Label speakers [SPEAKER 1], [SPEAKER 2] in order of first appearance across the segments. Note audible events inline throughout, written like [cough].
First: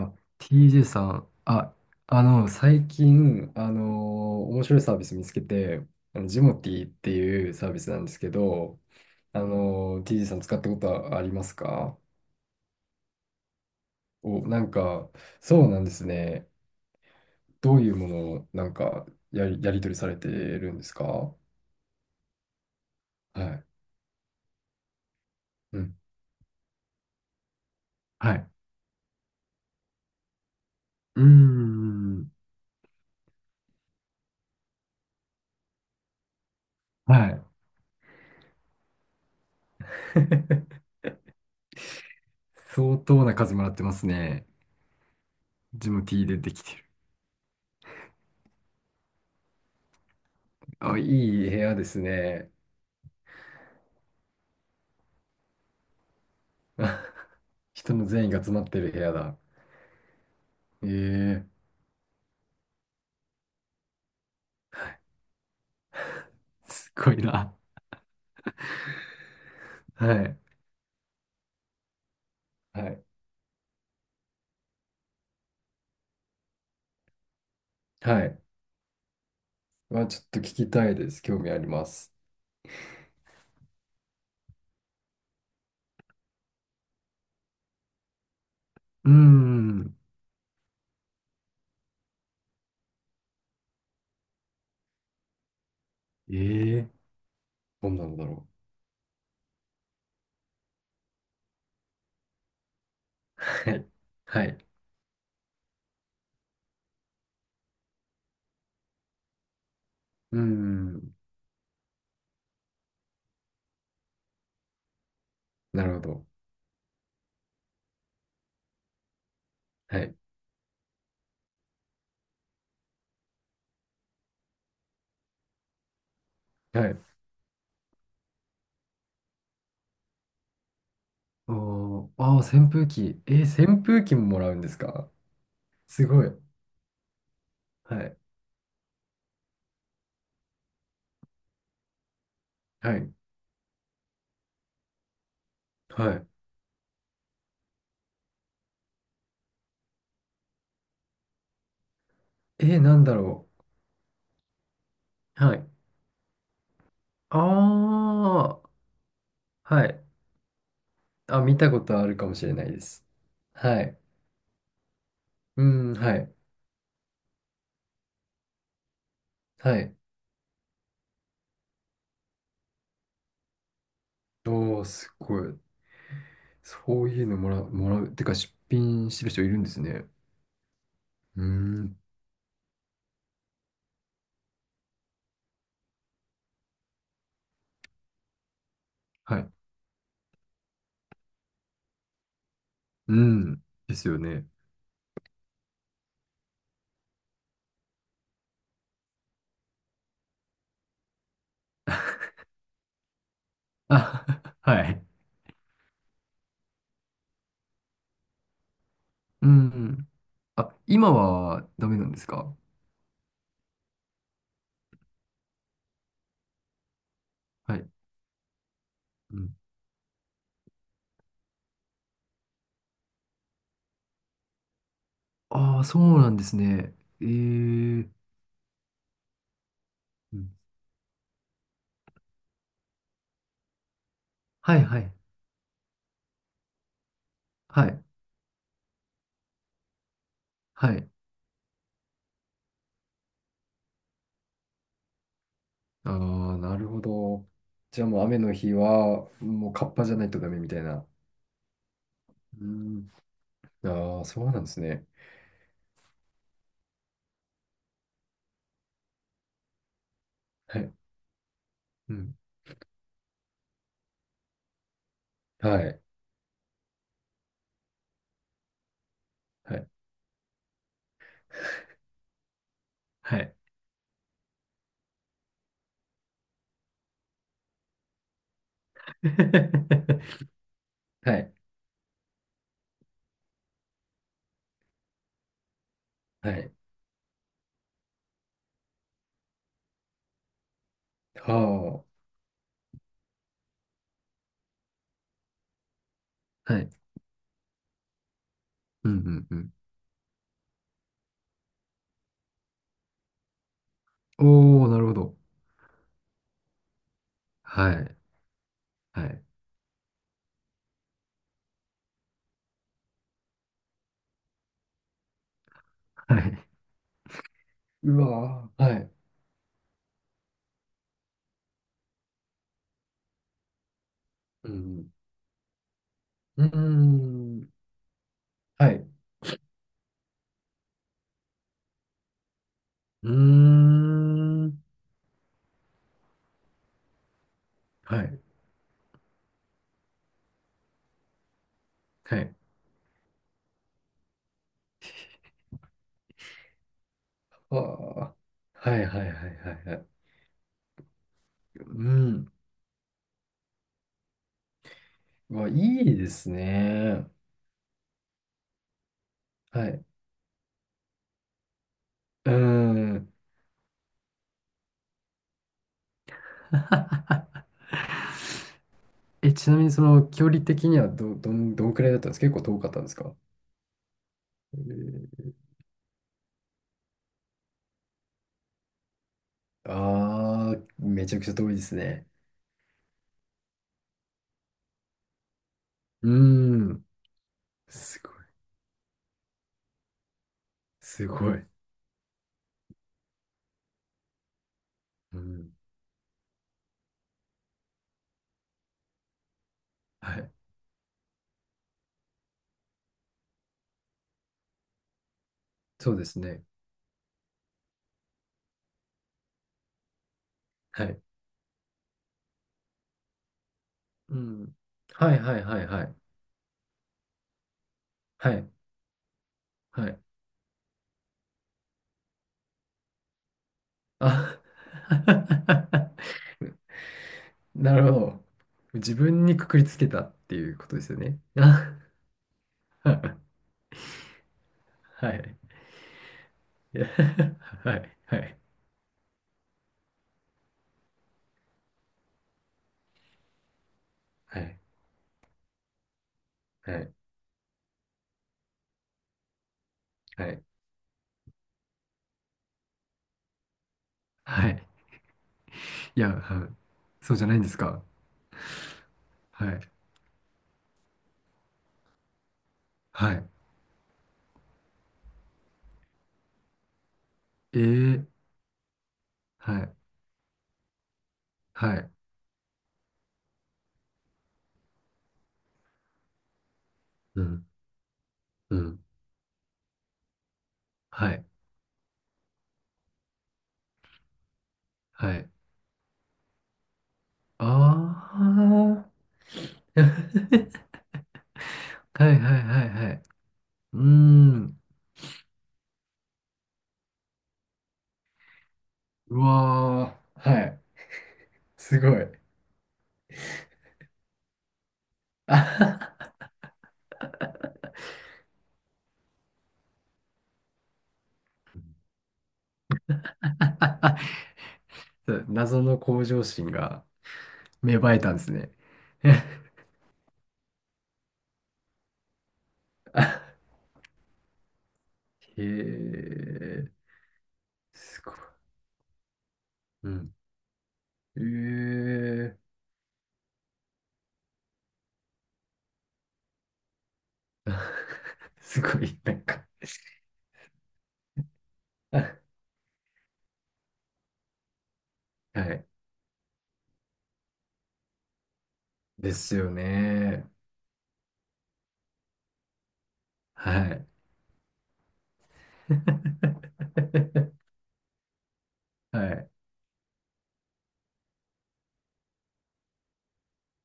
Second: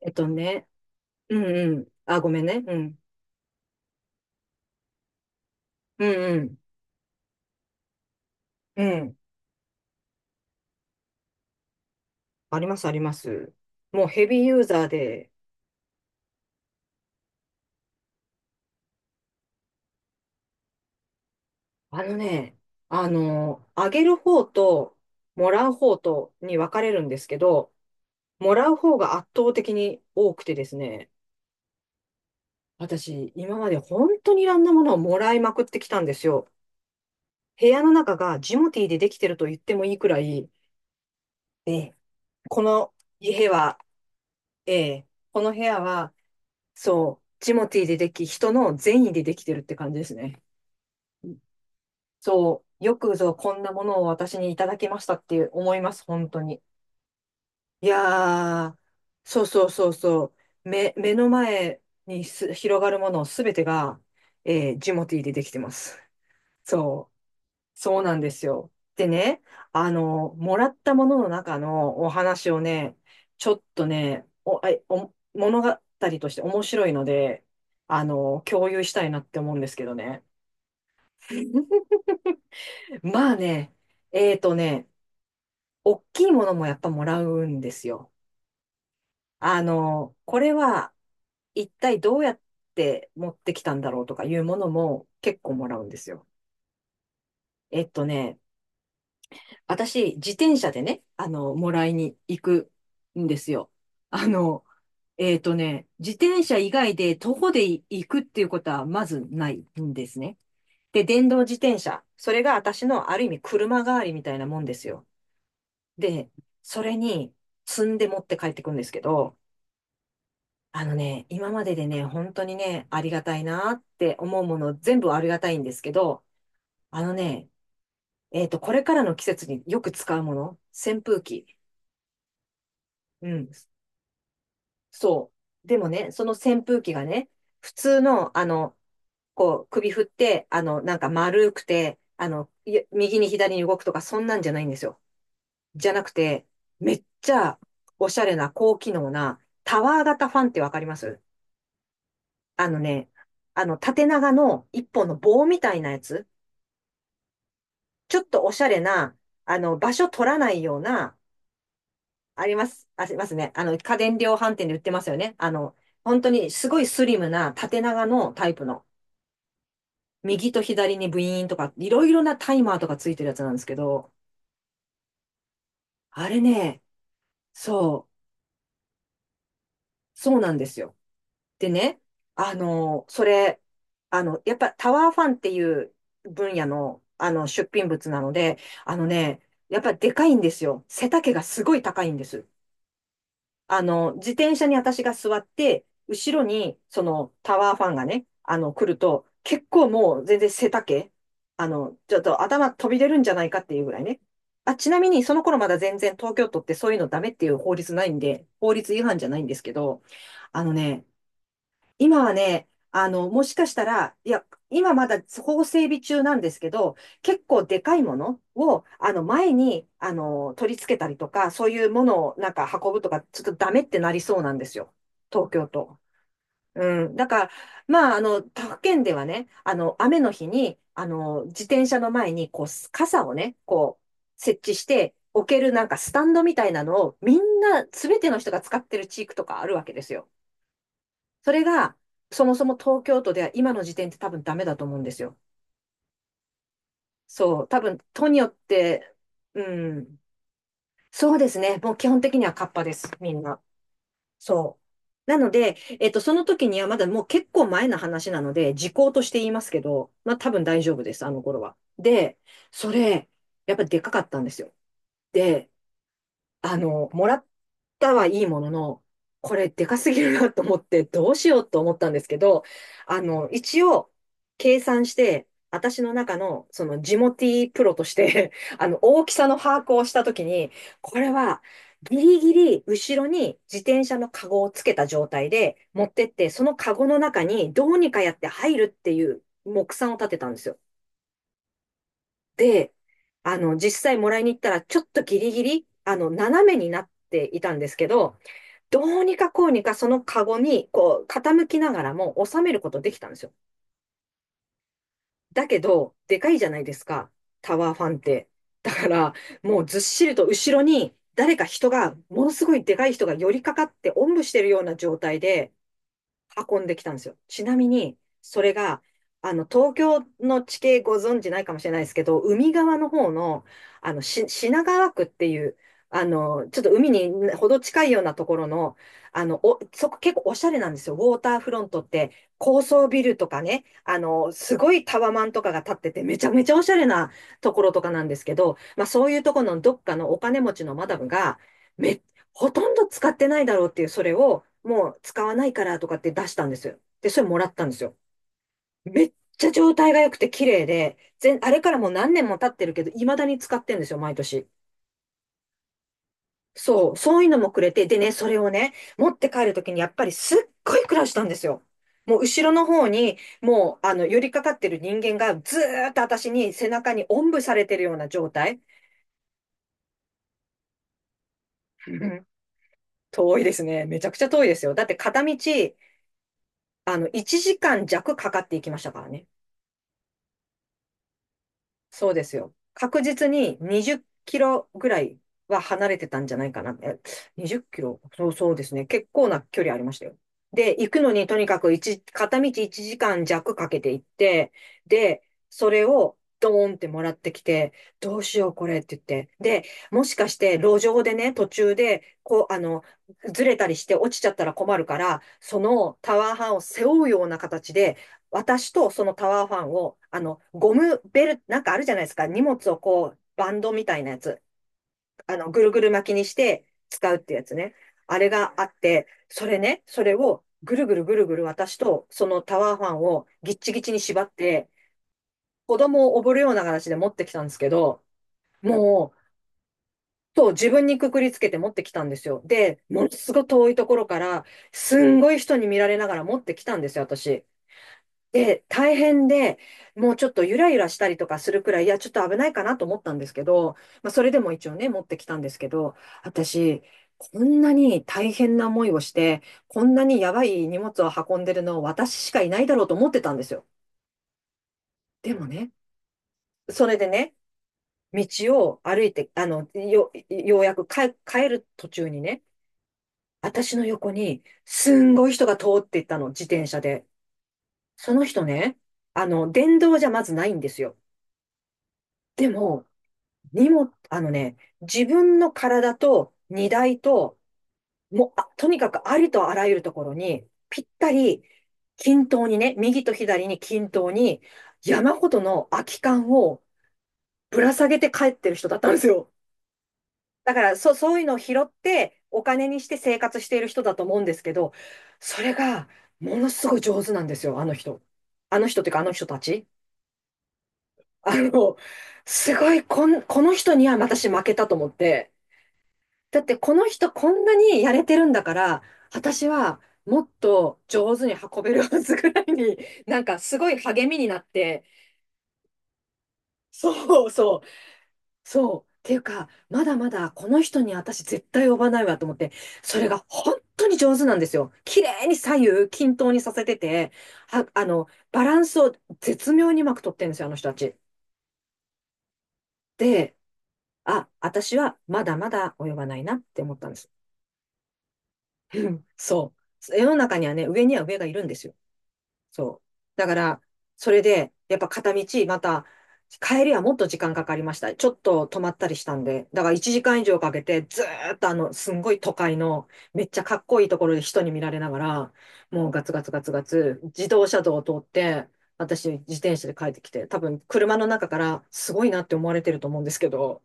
[SPEAKER 1] えっとね、
[SPEAKER 2] TJ さん。あ、
[SPEAKER 1] ごめんね。う
[SPEAKER 2] 最
[SPEAKER 1] ん。
[SPEAKER 2] 近、面白いサービス見つけて、
[SPEAKER 1] う
[SPEAKER 2] ジモ
[SPEAKER 1] ん
[SPEAKER 2] ティっていうサービスなんですけど、
[SPEAKER 1] うん。うん。
[SPEAKER 2] TJ さん使ったことはありますか？
[SPEAKER 1] あります、あります。もうヘビー
[SPEAKER 2] お、
[SPEAKER 1] ユ
[SPEAKER 2] な
[SPEAKER 1] ー
[SPEAKER 2] ん
[SPEAKER 1] ザー
[SPEAKER 2] か、
[SPEAKER 1] で、
[SPEAKER 2] そうなんですね。どういうものを、なんか、やり取りされてるんですか？は
[SPEAKER 1] あのね、
[SPEAKER 2] い。
[SPEAKER 1] あげる方と、もらう
[SPEAKER 2] う
[SPEAKER 1] 方
[SPEAKER 2] ん。
[SPEAKER 1] とに分かれるんですけど、
[SPEAKER 2] はい。
[SPEAKER 1] もらう方が圧倒的に多くてですね、
[SPEAKER 2] うーん。
[SPEAKER 1] 私、今まで本当にいろんなものをもらいまくってきたんですよ。
[SPEAKER 2] はい。
[SPEAKER 1] 部屋の中がジモティーでできてると言ってもいいくらい、
[SPEAKER 2] [laughs]
[SPEAKER 1] ええこの
[SPEAKER 2] 相当な
[SPEAKER 1] 家
[SPEAKER 2] 数もらっ
[SPEAKER 1] は、
[SPEAKER 2] てますね。
[SPEAKER 1] ええこの部屋
[SPEAKER 2] ジム
[SPEAKER 1] は、
[SPEAKER 2] T でできてる。
[SPEAKER 1] そう、ジモティーででき、人の善意でできてるって感じですね。
[SPEAKER 2] あ、いい部屋ですね。
[SPEAKER 1] そう、よくぞこんなものを私にいただきましたって思います、本当に。
[SPEAKER 2] [laughs]
[SPEAKER 1] い
[SPEAKER 2] 人の善意が詰ま
[SPEAKER 1] や
[SPEAKER 2] っ
[SPEAKER 1] ー、
[SPEAKER 2] てる部屋だ。
[SPEAKER 1] そうそうそうそ目の
[SPEAKER 2] ええ。
[SPEAKER 1] 前にす広がるものすべてが、ジモティーでできてます。
[SPEAKER 2] す
[SPEAKER 1] そ
[SPEAKER 2] ご
[SPEAKER 1] う。
[SPEAKER 2] いな。
[SPEAKER 1] そうなんですよ。でね、あ
[SPEAKER 2] は
[SPEAKER 1] の、
[SPEAKER 2] い。
[SPEAKER 1] もらったものの中のお話を
[SPEAKER 2] は
[SPEAKER 1] ね、
[SPEAKER 2] い。
[SPEAKER 1] ちょっとね、お、あお、物語として面白いので、あ
[SPEAKER 2] は
[SPEAKER 1] の、
[SPEAKER 2] い。
[SPEAKER 1] 共有したいなって思うんですけど
[SPEAKER 2] ちょ
[SPEAKER 1] ね。
[SPEAKER 2] っと聞きたいです。興味あります。
[SPEAKER 1] まあね、えーとね、大きいものもやっぱもらうんですよ。
[SPEAKER 2] うー
[SPEAKER 1] あ
[SPEAKER 2] ん。
[SPEAKER 1] の、これは一体どうやって持ってきたんだろうとかいうものも結構もらうんですよ。
[SPEAKER 2] ええ。
[SPEAKER 1] え
[SPEAKER 2] ど
[SPEAKER 1] っ
[SPEAKER 2] ん
[SPEAKER 1] と
[SPEAKER 2] なのだ
[SPEAKER 1] ね、
[SPEAKER 2] ろ
[SPEAKER 1] 私、自転車でね、あの、もらいに行くんですよ。
[SPEAKER 2] う。はい。
[SPEAKER 1] あ
[SPEAKER 2] は
[SPEAKER 1] の、
[SPEAKER 2] い。
[SPEAKER 1] 自転車以外で徒歩で行くっていうことはまずないんです
[SPEAKER 2] う
[SPEAKER 1] ね。
[SPEAKER 2] ー
[SPEAKER 1] で、
[SPEAKER 2] ん。
[SPEAKER 1] 電動自転車。それが私のある意味車代わりみたいなもんですよ。
[SPEAKER 2] なるほど。
[SPEAKER 1] で、それに積んで持って帰ってくんですけど、
[SPEAKER 2] はい。
[SPEAKER 1] あのね、今まででね、本当にね、ありがたいなって思うもの全部ありがたいんですけど、
[SPEAKER 2] はい。
[SPEAKER 1] あのね、えっと、これからの季節によく使うもの、扇風機。
[SPEAKER 2] おー、あー、扇風機。
[SPEAKER 1] う
[SPEAKER 2] え
[SPEAKER 1] ん。
[SPEAKER 2] ー、扇風機ももらうんですか？
[SPEAKER 1] そう。でも
[SPEAKER 2] す
[SPEAKER 1] ね、
[SPEAKER 2] ご
[SPEAKER 1] そ
[SPEAKER 2] い。
[SPEAKER 1] の扇風機がね、普
[SPEAKER 2] は
[SPEAKER 1] 通
[SPEAKER 2] い。
[SPEAKER 1] の、あの、こう、首振って、あの、なんか丸くて、あの、
[SPEAKER 2] はい。
[SPEAKER 1] 右に左に動くとか、そんなんじゃないんですよ。じゃなく
[SPEAKER 2] はい。
[SPEAKER 1] て、めっちゃおしゃれな高機能なタワー型ファンってわかります？あの
[SPEAKER 2] なん
[SPEAKER 1] ね、
[SPEAKER 2] だろ
[SPEAKER 1] あの、縦長の一本の棒
[SPEAKER 2] う。は
[SPEAKER 1] み
[SPEAKER 2] い。
[SPEAKER 1] たいなやつ、
[SPEAKER 2] あ
[SPEAKER 1] ちょっとおし
[SPEAKER 2] あ、
[SPEAKER 1] ゃれな、あの、
[SPEAKER 2] は
[SPEAKER 1] 場
[SPEAKER 2] い。
[SPEAKER 1] 所取らないような、
[SPEAKER 2] あ、見たことあるかもし
[SPEAKER 1] あ
[SPEAKER 2] れ
[SPEAKER 1] り
[SPEAKER 2] な
[SPEAKER 1] ま
[SPEAKER 2] いで
[SPEAKER 1] す、あ
[SPEAKER 2] す。
[SPEAKER 1] りますね。あの、
[SPEAKER 2] は
[SPEAKER 1] 家
[SPEAKER 2] い。
[SPEAKER 1] 電量販店で売ってますよね。あ
[SPEAKER 2] う
[SPEAKER 1] の、
[SPEAKER 2] ん、は
[SPEAKER 1] 本当
[SPEAKER 2] い。
[SPEAKER 1] にすごいスリムな縦長のタイプの。
[SPEAKER 2] はい。
[SPEAKER 1] 右と左にブイーンとか、いろいろなタイマーとかついてるやつなんですけど、
[SPEAKER 2] おあ、すごい。
[SPEAKER 1] あれね、
[SPEAKER 2] そういうのもらう、もら
[SPEAKER 1] そ
[SPEAKER 2] う。てか、出品してる人いるんですね。
[SPEAKER 1] そうなんですよ。
[SPEAKER 2] うー
[SPEAKER 1] で
[SPEAKER 2] ん。
[SPEAKER 1] ね、あの、それ、あの、やっぱタワーファンっていう分野の、あの、出品物なので、あの
[SPEAKER 2] は
[SPEAKER 1] ね、
[SPEAKER 2] い。
[SPEAKER 1] やっぱでかいんですよ。背丈がすごい高いんです。
[SPEAKER 2] うん。
[SPEAKER 1] あ
[SPEAKER 2] です
[SPEAKER 1] の、
[SPEAKER 2] よ
[SPEAKER 1] 自
[SPEAKER 2] ね。
[SPEAKER 1] 転車に私が座って、後ろに、その、タワーファンがね、あの、来ると、結構もう全然背丈、あの、ちょっと頭飛び出るんじゃないかっていうぐらいね。
[SPEAKER 2] あ、[laughs]
[SPEAKER 1] あ、
[SPEAKER 2] は
[SPEAKER 1] ちな
[SPEAKER 2] い。
[SPEAKER 1] みに、その頃まだ全然東京都ってそういうのダメっていう法律ないんで、法律違反じゃないん
[SPEAKER 2] う
[SPEAKER 1] ですけど、
[SPEAKER 2] ん。
[SPEAKER 1] あの
[SPEAKER 2] あ、
[SPEAKER 1] ね、
[SPEAKER 2] 今はダメなんで
[SPEAKER 1] 今
[SPEAKER 2] す
[SPEAKER 1] は
[SPEAKER 2] か？
[SPEAKER 1] ね、あの、もしかしたら、いや、今まだ法整備中なんですけど、結構
[SPEAKER 2] は
[SPEAKER 1] で
[SPEAKER 2] い。
[SPEAKER 1] かいものを、あの、
[SPEAKER 2] う
[SPEAKER 1] 前
[SPEAKER 2] ん。
[SPEAKER 1] に、あの、取り付けたりとか、そういうものをなんか運ぶとか、ちょっとダメってなりそうなんですよ。東京
[SPEAKER 2] ああ、
[SPEAKER 1] 都。
[SPEAKER 2] そうなんですね。
[SPEAKER 1] うん。
[SPEAKER 2] え
[SPEAKER 1] だ
[SPEAKER 2] え
[SPEAKER 1] から、
[SPEAKER 2] ー。
[SPEAKER 1] まあ、あの、他府県ではね、あの、雨の
[SPEAKER 2] う
[SPEAKER 1] 日
[SPEAKER 2] ん。
[SPEAKER 1] に、あの、自転車の前に、こう、傘をね、こう、設置
[SPEAKER 2] はい
[SPEAKER 1] し
[SPEAKER 2] はい。
[SPEAKER 1] て、置けるなんかスタンドみたいなのを、みんな、
[SPEAKER 2] はい。
[SPEAKER 1] すべての人が使ってる地域とかあるわけですよ。
[SPEAKER 2] はい。
[SPEAKER 1] それが、そもそも東京都では今の時点って多分ダメだと思うんですよ。
[SPEAKER 2] ああ、なるほど。
[SPEAKER 1] そう、多分
[SPEAKER 2] じゃあもう
[SPEAKER 1] 都に
[SPEAKER 2] 雨
[SPEAKER 1] よ
[SPEAKER 2] の
[SPEAKER 1] っ
[SPEAKER 2] 日
[SPEAKER 1] て、
[SPEAKER 2] は、
[SPEAKER 1] う
[SPEAKER 2] もうカッパじゃ
[SPEAKER 1] ん、
[SPEAKER 2] ないとダメみたいな。
[SPEAKER 1] そうですね。もう基本的には
[SPEAKER 2] う
[SPEAKER 1] カッパです、
[SPEAKER 2] ん。
[SPEAKER 1] みんな。
[SPEAKER 2] ああ、そうなんで
[SPEAKER 1] そ
[SPEAKER 2] すね。
[SPEAKER 1] う。なので、えっと、その時にはまだもう結構前の話なので、時効として言いますけど、まあ多分
[SPEAKER 2] は
[SPEAKER 1] 大
[SPEAKER 2] い。
[SPEAKER 1] 丈夫です、あの頃は。
[SPEAKER 2] うん。
[SPEAKER 1] で、それ、やっぱでかかったんですよ。で、
[SPEAKER 2] はい。
[SPEAKER 1] あの、もらったはいいものの、これ
[SPEAKER 2] は
[SPEAKER 1] で
[SPEAKER 2] い。
[SPEAKER 1] かすぎるなと思って、どうしようと思ったんですけど、あ
[SPEAKER 2] は
[SPEAKER 1] の、
[SPEAKER 2] い。
[SPEAKER 1] 一応、計算して、私の中の、その、ジモティプロとして [laughs] あの、大
[SPEAKER 2] [laughs]
[SPEAKER 1] きさの把握をしたと
[SPEAKER 2] は
[SPEAKER 1] きに、これ
[SPEAKER 2] い。
[SPEAKER 1] は、ギリギリ、後ろに自転車のカゴをつけた状態で持ってって、
[SPEAKER 2] は
[SPEAKER 1] そ
[SPEAKER 2] い。
[SPEAKER 1] のカゴの中にどうにかやって入るっていう目算を立てたんですよ。
[SPEAKER 2] は
[SPEAKER 1] で、あの、実際もらいに行ったら、ちょっとギリギリ、あの、斜
[SPEAKER 2] あ。
[SPEAKER 1] め
[SPEAKER 2] は
[SPEAKER 1] にな
[SPEAKER 2] い。
[SPEAKER 1] っていたんですけど、ど
[SPEAKER 2] う
[SPEAKER 1] うに
[SPEAKER 2] ん
[SPEAKER 1] か
[SPEAKER 2] う
[SPEAKER 1] こう
[SPEAKER 2] ん
[SPEAKER 1] にかそのカゴに、こう、傾きながらも収めることできたんですよ。
[SPEAKER 2] うん。おー、なるほど。
[SPEAKER 1] だけど、でかいじゃないですか、タワ
[SPEAKER 2] は
[SPEAKER 1] ーファン
[SPEAKER 2] い。
[SPEAKER 1] って。だか
[SPEAKER 2] は
[SPEAKER 1] ら、
[SPEAKER 2] い。
[SPEAKER 1] もうずっしりと後ろに、誰か人が、ものすごいでかい人が寄りかかって、おんぶしてるような状態で、
[SPEAKER 2] はい。
[SPEAKER 1] 運んできたんですよ。ちなみ
[SPEAKER 2] う
[SPEAKER 1] に、そ
[SPEAKER 2] わ
[SPEAKER 1] れ
[SPEAKER 2] ー。は
[SPEAKER 1] が、
[SPEAKER 2] い。
[SPEAKER 1] あの、東京の地形ご存知ないかもしれないですけど、海側の方の、あの、
[SPEAKER 2] う
[SPEAKER 1] 品川
[SPEAKER 2] ん。
[SPEAKER 1] 区っていう、あ
[SPEAKER 2] う
[SPEAKER 1] の、
[SPEAKER 2] ー
[SPEAKER 1] ちょっと海にほ
[SPEAKER 2] ん。
[SPEAKER 1] ど近いようなところ
[SPEAKER 2] は
[SPEAKER 1] の、
[SPEAKER 2] い。
[SPEAKER 1] あの、そこ結構おしゃれなんですよ。ウォーターフロントって、高層ビ
[SPEAKER 2] うー
[SPEAKER 1] ルとかね、あの、す
[SPEAKER 2] ん。
[SPEAKER 1] ごいタワマンとかが建ってて、めちゃめちゃおしゃれなところとかな
[SPEAKER 2] は
[SPEAKER 1] んで
[SPEAKER 2] い。
[SPEAKER 1] すけど、まあそういうところのどっかのお金持ちのマダムが、めっ
[SPEAKER 2] はい。
[SPEAKER 1] ほとんど使ってないだろうっていう、それを、もう使わないからとかって出したんですよ。で、それもらったんですよ。
[SPEAKER 2] はあ。はいは
[SPEAKER 1] め
[SPEAKER 2] い
[SPEAKER 1] っ
[SPEAKER 2] はい
[SPEAKER 1] ちゃ
[SPEAKER 2] はい
[SPEAKER 1] 状
[SPEAKER 2] はい。
[SPEAKER 1] 態が良くて綺麗で、全、あれ
[SPEAKER 2] う
[SPEAKER 1] からもう何年
[SPEAKER 2] ん。
[SPEAKER 1] も経ってるけど、未だに使ってるんですよ、毎年。
[SPEAKER 2] うわ、いいです
[SPEAKER 1] そう、
[SPEAKER 2] ね。
[SPEAKER 1] そういうのもくれて、でね、それをね、持って帰ると
[SPEAKER 2] は
[SPEAKER 1] きに
[SPEAKER 2] い。
[SPEAKER 1] やっぱりすっごい苦労したんですよ。もう
[SPEAKER 2] うー
[SPEAKER 1] 後ろの方
[SPEAKER 2] ん。
[SPEAKER 1] に、もう、あの、寄りかかってる人間がずーっと私に背中におんぶ
[SPEAKER 2] [laughs]
[SPEAKER 1] されてるような状態。
[SPEAKER 2] え、ちなみにその距離的にはどんくら
[SPEAKER 1] う
[SPEAKER 2] いだったんです
[SPEAKER 1] ん、
[SPEAKER 2] か？結構遠かったんですか？
[SPEAKER 1] 遠いですね。めちゃくちゃ遠いですよ。だって片道あの、1時間弱かかっていきましたからね。
[SPEAKER 2] あーああ、めちゃくちゃ遠いですね。
[SPEAKER 1] そうですよ。確実に20キロぐらいは離れて
[SPEAKER 2] う
[SPEAKER 1] たんじゃないか
[SPEAKER 2] ー
[SPEAKER 1] な。
[SPEAKER 2] ん。
[SPEAKER 1] え、20キロ、
[SPEAKER 2] すごい。
[SPEAKER 1] そうそうですね。結構な距離ありましたよ。で、行く
[SPEAKER 2] す
[SPEAKER 1] のに
[SPEAKER 2] ご
[SPEAKER 1] と
[SPEAKER 2] い。
[SPEAKER 1] にかく一片道1時間弱かけて行って、
[SPEAKER 2] う
[SPEAKER 1] で、
[SPEAKER 2] ん。
[SPEAKER 1] それをドーンってもらってきて、どうしようこれって言って。で、もし
[SPEAKER 2] は
[SPEAKER 1] か
[SPEAKER 2] い。
[SPEAKER 1] して路上でね、途中で、こう、あの、ずれたりして落ちちゃったら困るから、そ
[SPEAKER 2] そう
[SPEAKER 1] の
[SPEAKER 2] で
[SPEAKER 1] タ
[SPEAKER 2] す
[SPEAKER 1] ワー
[SPEAKER 2] ね。
[SPEAKER 1] ハンを背負うような形で、私とそのタワーファンを、あの、ゴ
[SPEAKER 2] は
[SPEAKER 1] ム
[SPEAKER 2] い。
[SPEAKER 1] ベル、なんかあるじゃないですか。荷物をこう、バンドみたいなや
[SPEAKER 2] う
[SPEAKER 1] つ。
[SPEAKER 2] ん。はい
[SPEAKER 1] あ
[SPEAKER 2] はい
[SPEAKER 1] の、ぐ
[SPEAKER 2] はい
[SPEAKER 1] るぐ
[SPEAKER 2] は
[SPEAKER 1] る
[SPEAKER 2] い。
[SPEAKER 1] 巻きにして使うってやつね。あれ
[SPEAKER 2] はい。
[SPEAKER 1] があって、それね、
[SPEAKER 2] はい。
[SPEAKER 1] それをぐるぐるぐるぐる私とそのタワーファンをぎっちぎちに縛っ
[SPEAKER 2] あ
[SPEAKER 1] て、子供を
[SPEAKER 2] [laughs]
[SPEAKER 1] 溺るような形で持ってきたんですけ
[SPEAKER 2] なるほ
[SPEAKER 1] ど、
[SPEAKER 2] ど。自
[SPEAKER 1] もう、
[SPEAKER 2] 分にくくりつけたって
[SPEAKER 1] そ
[SPEAKER 2] い
[SPEAKER 1] う、
[SPEAKER 2] うこ
[SPEAKER 1] 自
[SPEAKER 2] とで
[SPEAKER 1] 分
[SPEAKER 2] す
[SPEAKER 1] に
[SPEAKER 2] よ
[SPEAKER 1] く
[SPEAKER 2] ね。
[SPEAKER 1] くりつけて持
[SPEAKER 2] あ
[SPEAKER 1] ってきたんですよ。で、ものす
[SPEAKER 2] [laughs]
[SPEAKER 1] ごい遠いところから、す
[SPEAKER 2] は
[SPEAKER 1] んご
[SPEAKER 2] い。
[SPEAKER 1] い人に見られながら持ってきた
[SPEAKER 2] い
[SPEAKER 1] ん
[SPEAKER 2] や
[SPEAKER 1] ですよ、私。
[SPEAKER 2] [laughs] はい。はい。
[SPEAKER 1] で、大変で、もうちょっとゆらゆらしたりとかするくらい、いや、ちょっと危ないかなと思ったんですけど、まあ、それで
[SPEAKER 2] は
[SPEAKER 1] も
[SPEAKER 2] い。
[SPEAKER 1] 一応ね、持ってきたんですけど、
[SPEAKER 2] は
[SPEAKER 1] 私、
[SPEAKER 2] い。
[SPEAKER 1] こんなに大変な思いをして、こんなに
[SPEAKER 2] は
[SPEAKER 1] や
[SPEAKER 2] い。
[SPEAKER 1] ばい荷物を運んでるの私しかいないだろうと思ってたんですよ。
[SPEAKER 2] はい。
[SPEAKER 1] でもね、
[SPEAKER 2] いや、はい。
[SPEAKER 1] それで
[SPEAKER 2] そうじゃ
[SPEAKER 1] ね、
[SPEAKER 2] ないんですか？
[SPEAKER 1] 道を歩いて、
[SPEAKER 2] はい。
[SPEAKER 1] ようやく帰る途中にね、
[SPEAKER 2] はい。
[SPEAKER 1] 私の横に、すんごい人が通っていったの、自転車で。
[SPEAKER 2] えー。
[SPEAKER 1] その人ね、あの、
[SPEAKER 2] はい。
[SPEAKER 1] 電動じゃまずないんですよ。
[SPEAKER 2] はい。
[SPEAKER 1] でも、荷物、あのね、自分の体と荷台
[SPEAKER 2] う
[SPEAKER 1] と、
[SPEAKER 2] ん。
[SPEAKER 1] もう、あ、
[SPEAKER 2] う
[SPEAKER 1] と
[SPEAKER 2] ん。
[SPEAKER 1] にかくありとあらゆるところに、ぴっ
[SPEAKER 2] は
[SPEAKER 1] た
[SPEAKER 2] い。
[SPEAKER 1] り、均等にね、右と左に均等に、
[SPEAKER 2] は
[SPEAKER 1] 山ほ
[SPEAKER 2] い。
[SPEAKER 1] どの空き缶を
[SPEAKER 2] あ
[SPEAKER 1] ぶら下げて帰ってる人だったんですよ。
[SPEAKER 2] あ。[laughs] は
[SPEAKER 1] だから、そういうのを拾っ
[SPEAKER 2] いはい
[SPEAKER 1] て、お
[SPEAKER 2] は
[SPEAKER 1] 金
[SPEAKER 2] い
[SPEAKER 1] にし
[SPEAKER 2] は
[SPEAKER 1] て
[SPEAKER 2] い。
[SPEAKER 1] 生活している
[SPEAKER 2] うー
[SPEAKER 1] 人だと思うんですけ
[SPEAKER 2] ん。
[SPEAKER 1] ど、それが、ものすごい上手なんですよ、あの人。あの人っていうか、あの
[SPEAKER 2] う
[SPEAKER 1] 人たち。
[SPEAKER 2] わー。はい。
[SPEAKER 1] あの、
[SPEAKER 2] すごい。
[SPEAKER 1] すごい、この人には私負けたと思って、だってこの人こんなにやれてるんだから、私はもっと上手に運べるはずぐらいに、なんか
[SPEAKER 2] [laughs]
[SPEAKER 1] すごい励みになって、
[SPEAKER 2] 謎の向上心が
[SPEAKER 1] そうそう、
[SPEAKER 2] 芽生えたんですね。
[SPEAKER 1] そう。っ
[SPEAKER 2] [laughs]
[SPEAKER 1] ていう
[SPEAKER 2] へ
[SPEAKER 1] か、まだまだこの人に私絶対呼ばないわと思って、それが本当に上手なんですよ。綺麗に左右均等にさせ
[SPEAKER 2] え。
[SPEAKER 1] てて、は、あ
[SPEAKER 2] す
[SPEAKER 1] の、
[SPEAKER 2] ごい。
[SPEAKER 1] バランスを絶妙にう
[SPEAKER 2] う
[SPEAKER 1] まく
[SPEAKER 2] ん。
[SPEAKER 1] 取ってるんですよ、あの人たち。
[SPEAKER 2] ええ。
[SPEAKER 1] で、あ、私はまだまだ及ばないなって思ったんです。
[SPEAKER 2] [laughs] すご
[SPEAKER 1] う
[SPEAKER 2] い、
[SPEAKER 1] ん、
[SPEAKER 2] なんか
[SPEAKER 1] そう。世の中にはね、上には上がいるんですよ。
[SPEAKER 2] [laughs]。
[SPEAKER 1] そう。だから、それで、やっぱ片道、
[SPEAKER 2] は
[SPEAKER 1] ま
[SPEAKER 2] い。
[SPEAKER 1] た、帰りはもっと時間かかりました。ちょっと止まったりし
[SPEAKER 2] で
[SPEAKER 1] たん
[SPEAKER 2] す
[SPEAKER 1] で。
[SPEAKER 2] よ
[SPEAKER 1] だから1時間以
[SPEAKER 2] ね。
[SPEAKER 1] 上かけて、ずーっとあの、すんごい都会の、めっちゃかっ
[SPEAKER 2] は
[SPEAKER 1] こい
[SPEAKER 2] い。
[SPEAKER 1] いところで人に見られながら、もうガツガツガツガツ、
[SPEAKER 2] [laughs]
[SPEAKER 1] 自動車道を通って、私、
[SPEAKER 2] はい。
[SPEAKER 1] 自転車で帰ってきて、多分、車の中から、すごいなって思われてると思うんですけど、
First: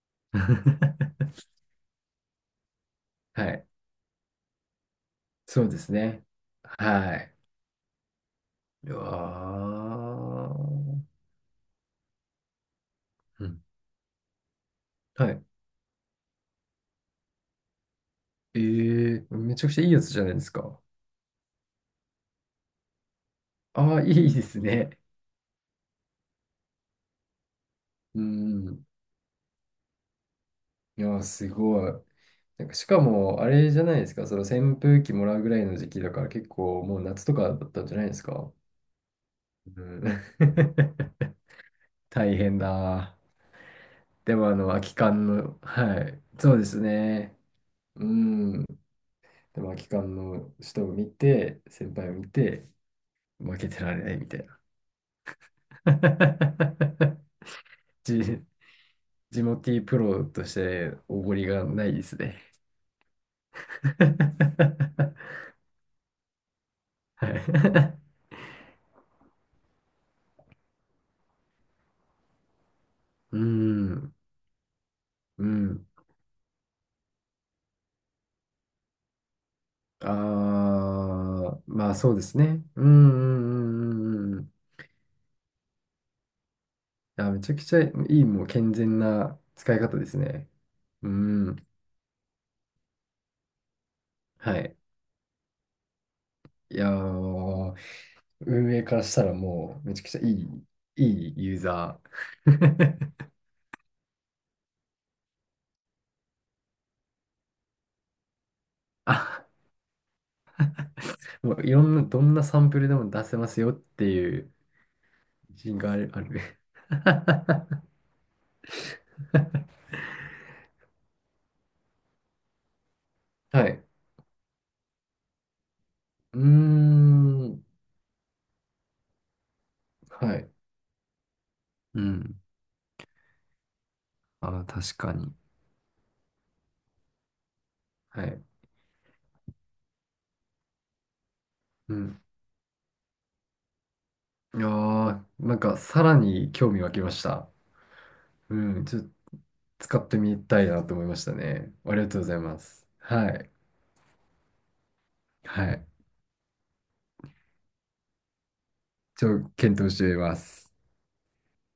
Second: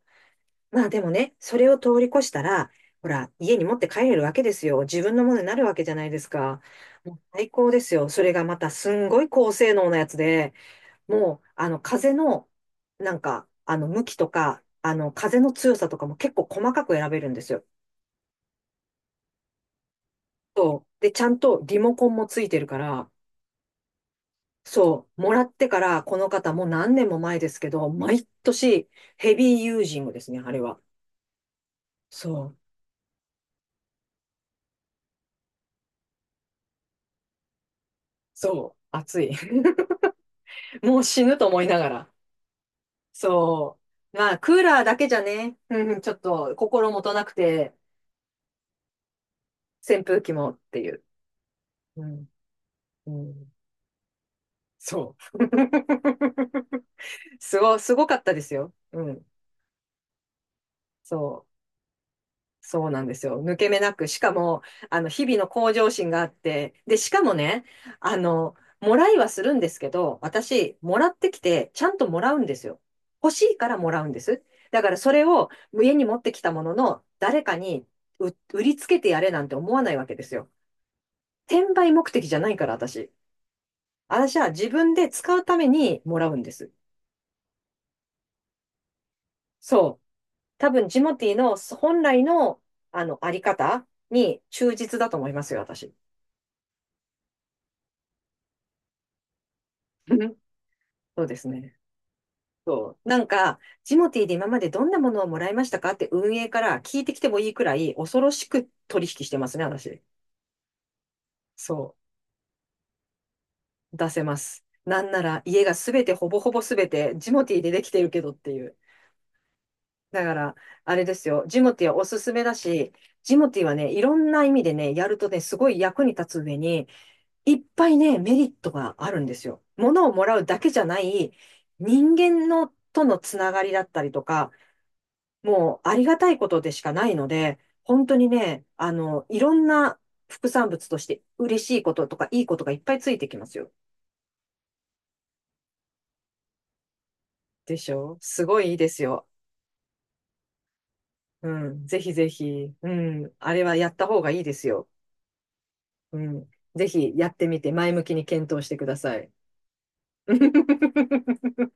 [SPEAKER 1] まあでもね、
[SPEAKER 2] [laughs]
[SPEAKER 1] それを通り越したら、ほら、
[SPEAKER 2] は
[SPEAKER 1] 家に
[SPEAKER 2] い。
[SPEAKER 1] 持って帰れるわけですよ。自分のものにな
[SPEAKER 2] そ
[SPEAKER 1] る
[SPEAKER 2] う
[SPEAKER 1] わ
[SPEAKER 2] で
[SPEAKER 1] けじ
[SPEAKER 2] す
[SPEAKER 1] ゃないで
[SPEAKER 2] ね。
[SPEAKER 1] すか。も
[SPEAKER 2] は
[SPEAKER 1] う
[SPEAKER 2] い。
[SPEAKER 1] 最高ですよ。それがまたす
[SPEAKER 2] う
[SPEAKER 1] んごい高性能なやつ
[SPEAKER 2] わ
[SPEAKER 1] で、
[SPEAKER 2] ー。
[SPEAKER 1] もう、あの、風の、なん
[SPEAKER 2] う
[SPEAKER 1] か、
[SPEAKER 2] ん。
[SPEAKER 1] あの、向きとか、あの、
[SPEAKER 2] は
[SPEAKER 1] 風
[SPEAKER 2] い。
[SPEAKER 1] の強さとかも結構細かく選べるんですよ。
[SPEAKER 2] ええー。めちゃくちゃいいやつじゃないですか？
[SPEAKER 1] そう。で、ちゃんとリモコンもついてるから、
[SPEAKER 2] ああ、いいですね。
[SPEAKER 1] そう、もらってから、この方もう何年も前ですけど、
[SPEAKER 2] う
[SPEAKER 1] 毎
[SPEAKER 2] ん。
[SPEAKER 1] 年ヘビーユージングですね、あれは。
[SPEAKER 2] いやー、すごい。
[SPEAKER 1] そう、
[SPEAKER 2] なんか、しかも、あれじゃないですか。その扇風機もらうぐらいの時期だから、結構もう夏とかだったんじゃないですか？
[SPEAKER 1] そう、熱い。
[SPEAKER 2] う
[SPEAKER 1] [laughs]
[SPEAKER 2] ん。
[SPEAKER 1] もう死
[SPEAKER 2] [laughs]
[SPEAKER 1] ぬと思いながら。
[SPEAKER 2] 大変だ。
[SPEAKER 1] そう。ま
[SPEAKER 2] で
[SPEAKER 1] あ、
[SPEAKER 2] も、
[SPEAKER 1] クーラ
[SPEAKER 2] 空
[SPEAKER 1] ー
[SPEAKER 2] き
[SPEAKER 1] だけじゃ
[SPEAKER 2] 缶
[SPEAKER 1] ね、
[SPEAKER 2] の、
[SPEAKER 1] うん、
[SPEAKER 2] は
[SPEAKER 1] ちょっ
[SPEAKER 2] い。そ
[SPEAKER 1] と
[SPEAKER 2] うです
[SPEAKER 1] 心もとなく
[SPEAKER 2] ね。
[SPEAKER 1] て、
[SPEAKER 2] うん。でも、空き
[SPEAKER 1] 扇
[SPEAKER 2] 缶
[SPEAKER 1] 風機も
[SPEAKER 2] の
[SPEAKER 1] って
[SPEAKER 2] 人
[SPEAKER 1] い
[SPEAKER 2] を
[SPEAKER 1] う。
[SPEAKER 2] 見て、先
[SPEAKER 1] う
[SPEAKER 2] 輩を
[SPEAKER 1] ん、
[SPEAKER 2] 見て、
[SPEAKER 1] うん、
[SPEAKER 2] 負けてられないみたいな。
[SPEAKER 1] そう。[laughs] す
[SPEAKER 2] [laughs]
[SPEAKER 1] ごかったで
[SPEAKER 2] じ
[SPEAKER 1] すよ。うん、
[SPEAKER 2] ジモティープロとしておご
[SPEAKER 1] そ
[SPEAKER 2] り
[SPEAKER 1] う。
[SPEAKER 2] がないですね。
[SPEAKER 1] そうなんですよ。抜け目なく、しかも、あの、
[SPEAKER 2] [laughs]
[SPEAKER 1] 日々の向上心があって、で、しか
[SPEAKER 2] は
[SPEAKER 1] もね、
[SPEAKER 2] い。
[SPEAKER 1] あの、もらいはするんですけど、私、もらってきて、ちゃんともらうんですよ。欲
[SPEAKER 2] う
[SPEAKER 1] しいからもらうん
[SPEAKER 2] ん、
[SPEAKER 1] です。だから、それ
[SPEAKER 2] う
[SPEAKER 1] を
[SPEAKER 2] ん。
[SPEAKER 1] 家に持ってきたものの、誰かに売りつけてやれなんて思わないわけですよ。
[SPEAKER 2] ああ、
[SPEAKER 1] 転
[SPEAKER 2] ま
[SPEAKER 1] 売
[SPEAKER 2] あ
[SPEAKER 1] 目
[SPEAKER 2] そうで
[SPEAKER 1] 的じ
[SPEAKER 2] す
[SPEAKER 1] ゃない
[SPEAKER 2] ね。
[SPEAKER 1] から、
[SPEAKER 2] うん、う
[SPEAKER 1] 私。
[SPEAKER 2] ん、うん、うん
[SPEAKER 1] 私
[SPEAKER 2] う
[SPEAKER 1] は
[SPEAKER 2] ん。
[SPEAKER 1] 自分で使うためにもらうんです。
[SPEAKER 2] あ、めちゃくちゃいい、もう健全な使い方
[SPEAKER 1] そう。
[SPEAKER 2] ですね。
[SPEAKER 1] 多分、ジ
[SPEAKER 2] う
[SPEAKER 1] モティーの
[SPEAKER 2] ん、
[SPEAKER 1] 本来の、あの、あり方に
[SPEAKER 2] は
[SPEAKER 1] 忠
[SPEAKER 2] い。
[SPEAKER 1] 実だと思いますよ、私。
[SPEAKER 2] いやー、運営からしたらもうめちゃくちゃい
[SPEAKER 1] [laughs]
[SPEAKER 2] い、い
[SPEAKER 1] そう
[SPEAKER 2] い
[SPEAKER 1] です
[SPEAKER 2] ユー
[SPEAKER 1] ね。
[SPEAKER 2] ザ
[SPEAKER 1] そう。
[SPEAKER 2] ー。
[SPEAKER 1] なんか、ジモティーで今までどんなものをもらいましたかって運営から聞いてきてもいいくらい恐ろしく取
[SPEAKER 2] [laughs]
[SPEAKER 1] 引してま
[SPEAKER 2] あ、
[SPEAKER 1] すね、私。
[SPEAKER 2] もういろ
[SPEAKER 1] そ
[SPEAKER 2] んな、どんなサンプルでも出せますよっ
[SPEAKER 1] う。
[SPEAKER 2] て
[SPEAKER 1] 出せま
[SPEAKER 2] いう
[SPEAKER 1] す。なんなら
[SPEAKER 2] 自
[SPEAKER 1] 家が
[SPEAKER 2] 信
[SPEAKER 1] す
[SPEAKER 2] があ
[SPEAKER 1] べ
[SPEAKER 2] る、
[SPEAKER 1] て
[SPEAKER 2] あ
[SPEAKER 1] ほぼ
[SPEAKER 2] る。
[SPEAKER 1] ほぼすべてジモティーででき
[SPEAKER 2] [laughs]
[SPEAKER 1] てるけどっていう。だから、あれですよ。ジモティーはおすすめだし、ジモティー
[SPEAKER 2] は
[SPEAKER 1] は
[SPEAKER 2] い。
[SPEAKER 1] ね、いろんな意味でね、やるとね、すごい役に立
[SPEAKER 2] うー
[SPEAKER 1] つ上に、いっ
[SPEAKER 2] ん。
[SPEAKER 1] ぱいね、メリットがあるんですよ。物をも
[SPEAKER 2] は
[SPEAKER 1] らう
[SPEAKER 2] い。
[SPEAKER 1] だけじゃない、
[SPEAKER 2] う
[SPEAKER 1] 人
[SPEAKER 2] ん。
[SPEAKER 1] 間のとのつながりだったりとか、
[SPEAKER 2] ああ、確かに。
[SPEAKER 1] もうありがたいことでしかないので、本当
[SPEAKER 2] は
[SPEAKER 1] に
[SPEAKER 2] い。
[SPEAKER 1] ね、あの、いろんな副産物として嬉しいこ
[SPEAKER 2] う
[SPEAKER 1] とと
[SPEAKER 2] ん。
[SPEAKER 1] かいいことがいっぱいついてきますよ。
[SPEAKER 2] いやー、なんかさらに興味湧きました。
[SPEAKER 1] でしょ、すごいいい
[SPEAKER 2] うん。
[SPEAKER 1] で
[SPEAKER 2] ちょ
[SPEAKER 1] す
[SPEAKER 2] っと
[SPEAKER 1] よ。
[SPEAKER 2] 使ってみたいなと思いました
[SPEAKER 1] う
[SPEAKER 2] ね。
[SPEAKER 1] ん。
[SPEAKER 2] あ
[SPEAKER 1] ぜ
[SPEAKER 2] りが
[SPEAKER 1] ひ
[SPEAKER 2] とうご
[SPEAKER 1] ぜ
[SPEAKER 2] ざいま
[SPEAKER 1] ひ。
[SPEAKER 2] す。
[SPEAKER 1] う
[SPEAKER 2] は
[SPEAKER 1] ん。
[SPEAKER 2] い。
[SPEAKER 1] あれはやった方がいいですよ。
[SPEAKER 2] はい。
[SPEAKER 1] うん。ぜひやってみて前向きに検討してください。
[SPEAKER 2] 検討してみます。
[SPEAKER 1] [laughs]